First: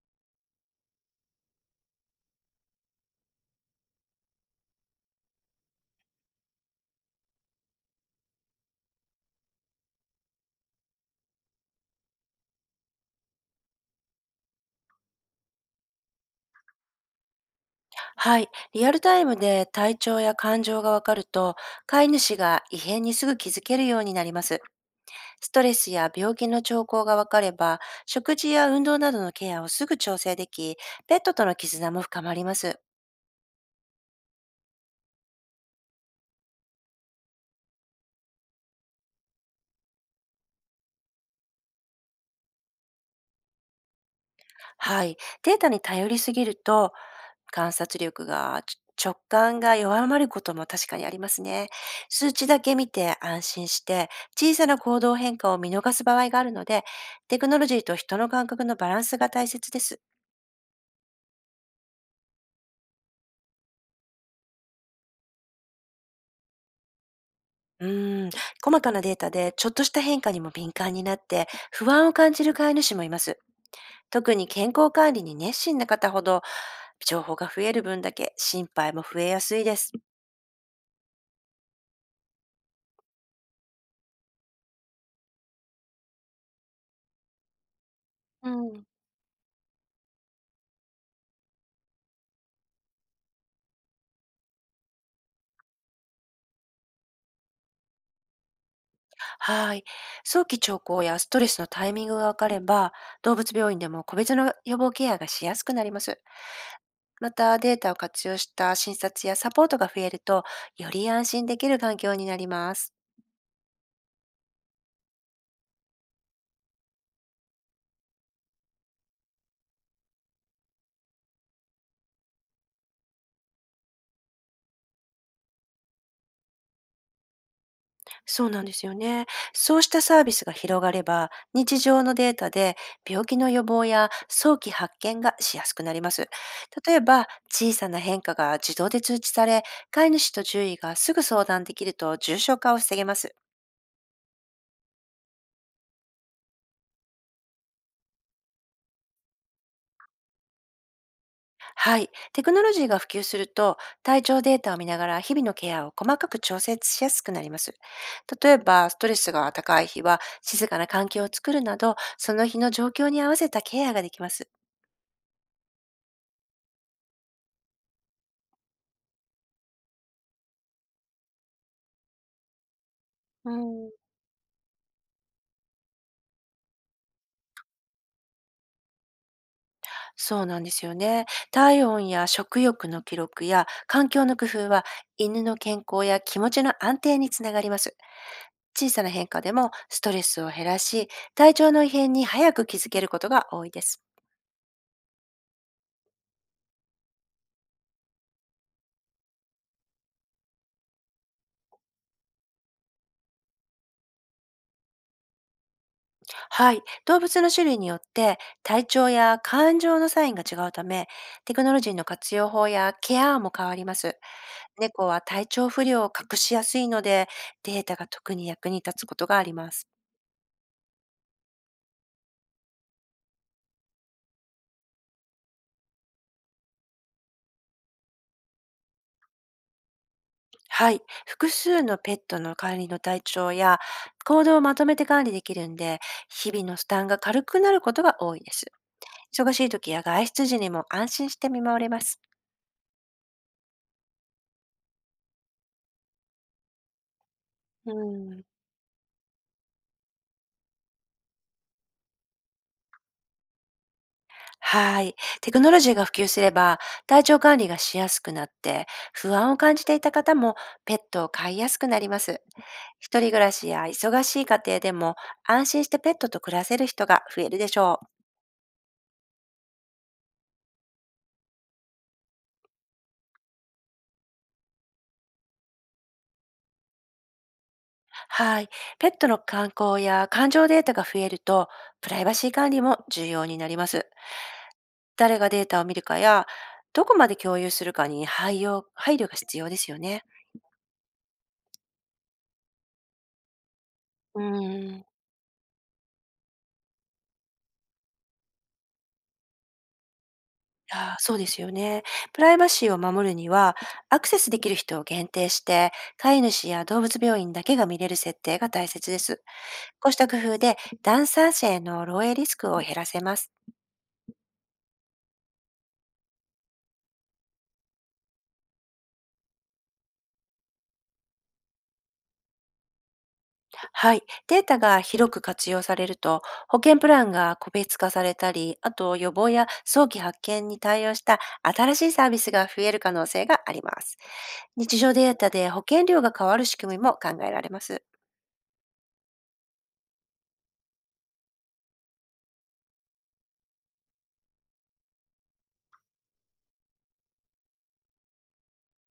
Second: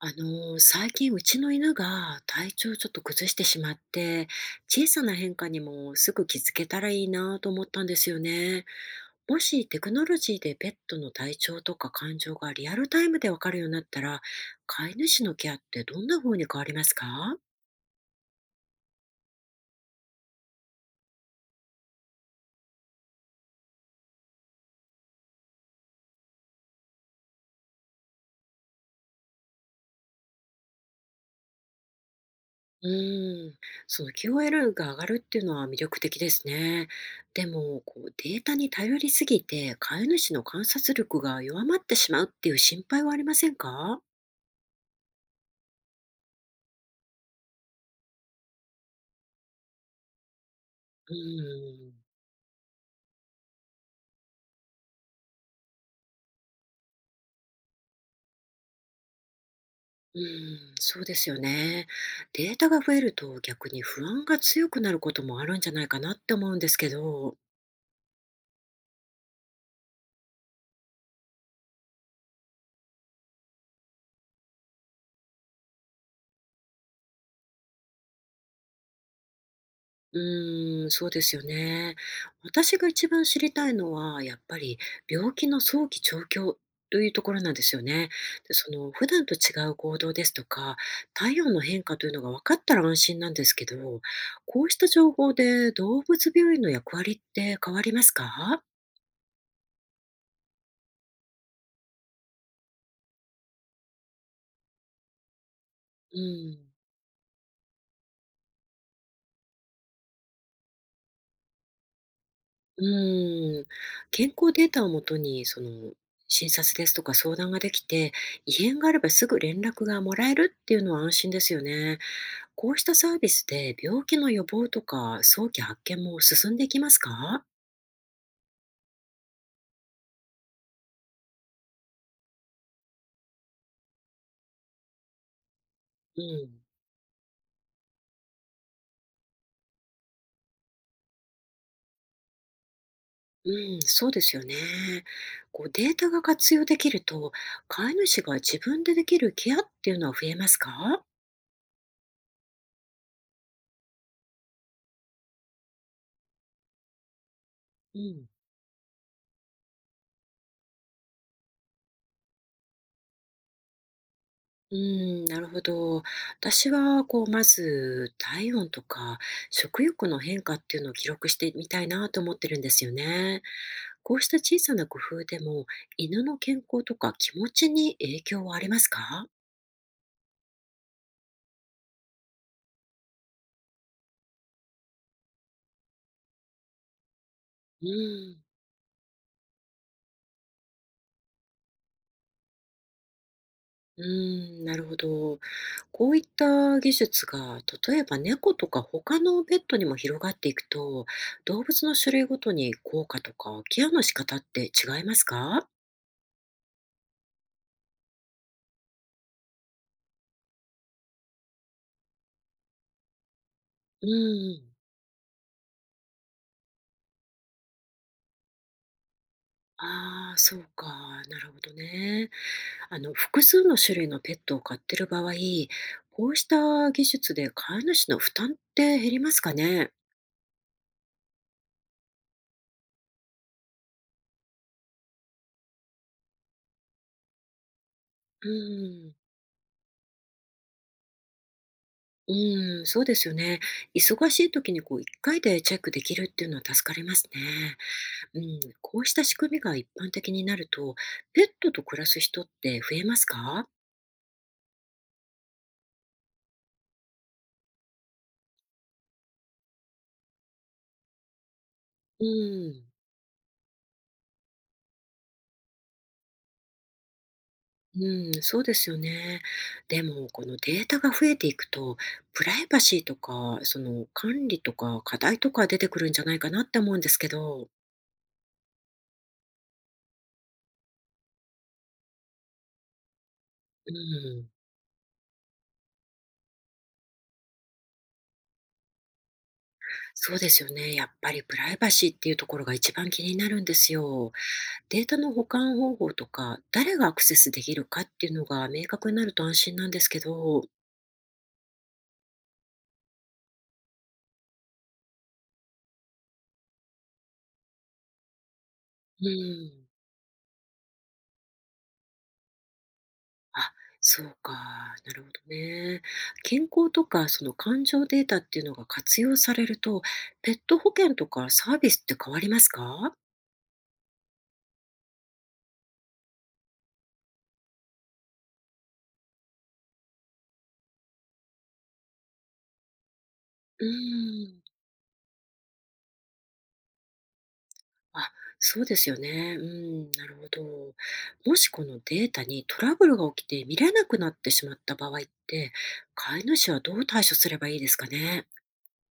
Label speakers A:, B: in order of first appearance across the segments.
A: 最近うちの犬が体調をちょっと崩してしまって、小さな変化にもすぐ気づけたらいいなと思ったんですよね。もしテクノロジーでペットの体調とか感情がリアルタイムでわかるようになったら、飼い主のケアってどんな風に変わりますか？
B: はい。リアルタイムで体調や感情がわかると、飼い主が異変にすぐ気づけるようになります。ストレスや病気の兆候がわかれば、食事や運動などのケアをすぐ調整でき、ペットとの絆も深まります。
A: うーん、その QOL が上がるっていうのは魅力的ですね。でもこうデータに頼りすぎて飼い主の観察力が弱まってしまうっていう心配はありませんか？
B: はい。データに頼りすぎると、観察力が、ち直感が弱まることも確かにあ
A: う
B: りますね。
A: ーん、
B: 数値だけ見て安心して、小さな行動変化を見逃す場合があるので、テクノロジーと人の感覚のバランスが大切です。
A: うーん、そうですよね。データが増えると逆に不安が強くなることもあるんじゃないかなって思うんですけど、
B: うーん、細かなデータでちょっとした変化にも敏感になって不安を感じる飼い主もいます。特に健康管理に熱心な方ほど情報が増える分だけ心配も増えやすいです。
A: うーん、そうですよね。私が一番知りたいのは、やっぱり病気の早期調教というところなんですよね。
B: う
A: で、そ
B: ん。
A: の普段と違う行動ですとか、体温の変化というのが分かったら安心なんですけど、こうした情報で動物病院の役割って変わりますか？
B: はい。早期兆候やストレスのタイミングがわかれば、動物病院でも個別の予防ケアがしやすくなりま
A: う
B: す。
A: ん。
B: また、データを活用した診察やサポートが増えると、より安心できる環境になります。
A: うん、健康データをもとに、その、診察ですとか相談ができて、異変があればすぐ連絡がもらえるっていうのは安心ですよね。こうしたサービスで病気の予防とか早期発見も進んでいきますか？
B: そうなんですよね。そうしたサービスが広がれば、日常のデータで病気の予防や早期発見がしやすくなりま
A: う
B: す。
A: ん。
B: 例えば、小さな変化が自動で通知され、飼い主と獣医がすぐ相談できると重症化を防げます。
A: うん、そうですよね。こうデータが活用できると、飼い主が自分でできるケアっていうのは増えますか？
B: はい。テクノロジーが普及すると、体調データを見ながら日々のケアを細かく調整しやすくなります。
A: うん。
B: 例えば、ストレスが高い日は静かな環境を作るなど、その日の状況に合わせたケアができます。
A: うーん、なるほど。私は、こう、まず、体温とか食欲の変化っていうのを記録してみたいなと思ってるんですよね。
B: うん、
A: こうした小さな工夫でも、犬の健康とか気持ちに影響はありますか？
B: そうなんですよね。体温や食欲の記録や環境の工夫は犬の健康や気持ちの安定につながりま
A: う
B: す。
A: ん。
B: 小さな変化でもストレスを減らし、体調の異変に早く気づけることが多いです。
A: うーん、なるほど。こういった技術が、例えば猫とか他のペットにも広がっていくと、動物の種類ごとに効果とかケアの仕方って違いますか？
B: はい。動物の種類によって体調や感情のサインが違うため、テクノロジーの活用法やケアも変わりま
A: う
B: す。
A: ん。
B: 猫は体調不良を隠しやすいので、データが特に役に立つことがあります。
A: ああ、そうか。なるほどね。複数の種類のペットを飼ってる場合、こうした技術で飼い主の負担って減りますかね？
B: はい。複数のペットの管理の体調や行動をまとめて管理できるんで、日々の負担が軽くなることが多い
A: う
B: です。
A: ん。
B: 忙しい時や外出時にも安心して見守れます。
A: うん、そうですよね。忙しい時にこう一回でチェックできるっていうのは助かりますね。
B: う
A: う
B: ん、
A: ん、こうした仕組みが一般的になると、ペットと暮らす人って増えますか？
B: はい。テクノロジーが普及すれば、体調管理がしやすくなって、不安を感じていた方もペットを飼いやすくなりま
A: う
B: す。
A: ん。
B: 一人暮らしや忙しい家庭でも、安心してペットと暮らせる人が増えるでしょう。
A: うん、そうですよね。でも、このデータが増えていくと、プライバシーとか、その管理とか課題とか出てくるんじゃないかなって思うんですけど、
B: はい。ペットの観光や感情データが増えると、プライバシー管理も重要になりま
A: う
B: す。
A: ん、
B: 誰がデータを見るかや、どこまで共有するかに配慮が必要ですよね。
A: そうですよね。やっぱりプライバシーっていうところが一番気になるんですよ。
B: う
A: デ
B: ーん。
A: ータの保管方法とか、誰がアクセスできるかっていうのが明確になると安心なんですけど、
B: あー、そうですよね。プライバシーを守るには、アクセスできる人を限定して、飼い主や動物病院だけが見れる設定が大切で
A: う
B: す。
A: ん。
B: こうした工夫で、ダンサー者への漏洩リスクを減らせます。
A: あ、そうか、なるほどね。健康とかその感情データっていうのが活用されると、ペット保険とかサービスって変わりますか？
B: はい。データが広く活用されると、保険プランが個別化されたり、あと予防や早期発見に対応した新しいサービスが増える可能性があり
A: う
B: ます。
A: ーん。
B: 日常データで保険料が変わる仕組みも考えられます。
A: あ、そうですよね。うん、なるほど。もしこのデータにトラブルが起きて見れなくなってしまった場合って、飼い主はどう対処すればいいですかね？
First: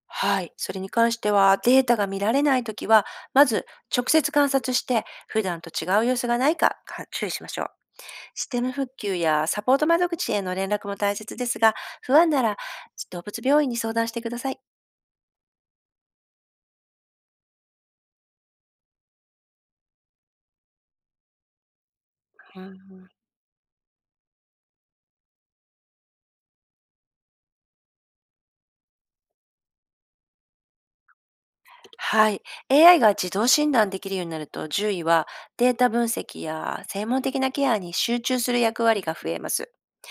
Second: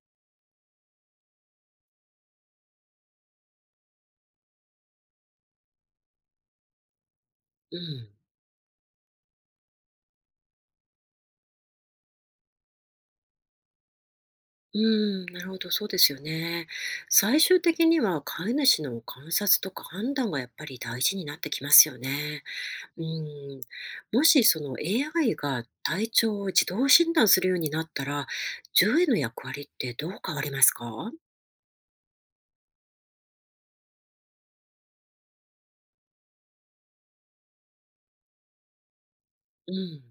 B: はい。それに関しては、データが見られないときは、まず直接観察して、普段と違う様子がないか注意しましょう。
A: うん。
B: システム復旧やサポート窓口への連絡も大切ですが、不安なら動物病院に相談してください。
A: うん、なるほど、そうですよね。最終的には飼い主の観察とか判断がやっぱり大事になってきますよね。
B: う
A: う
B: ん、
A: ん、もしその AI が体調を自動診断するようになったら、獣医の役割ってどう変わりますか？
B: はい。AI が自動診断できるようになると、獣医はデータ分析や専門的なケアに集中する役割が増えま
A: う
B: す。
A: ん。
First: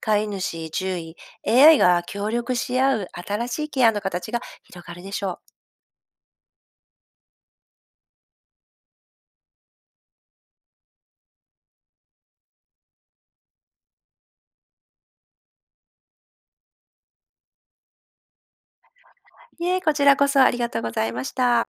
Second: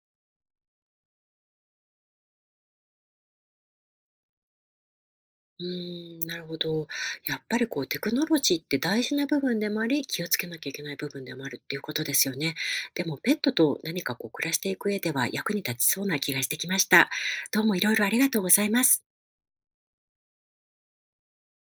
B: 飼い主、獣医、AI が協力し合う新しいケアの形が広がるでしょう。
A: うーん、なるほど。やっぱりこうテクノロジーって大事な部分でもあり、気をつけなきゃいけない部分でもあるっていうことですよね。でもペットと何かこう暮らしていく上では役に立ちそうな気がしてきました。どうもいろいろありがとうございます。
B: いえ、こちらこそありがとうございました。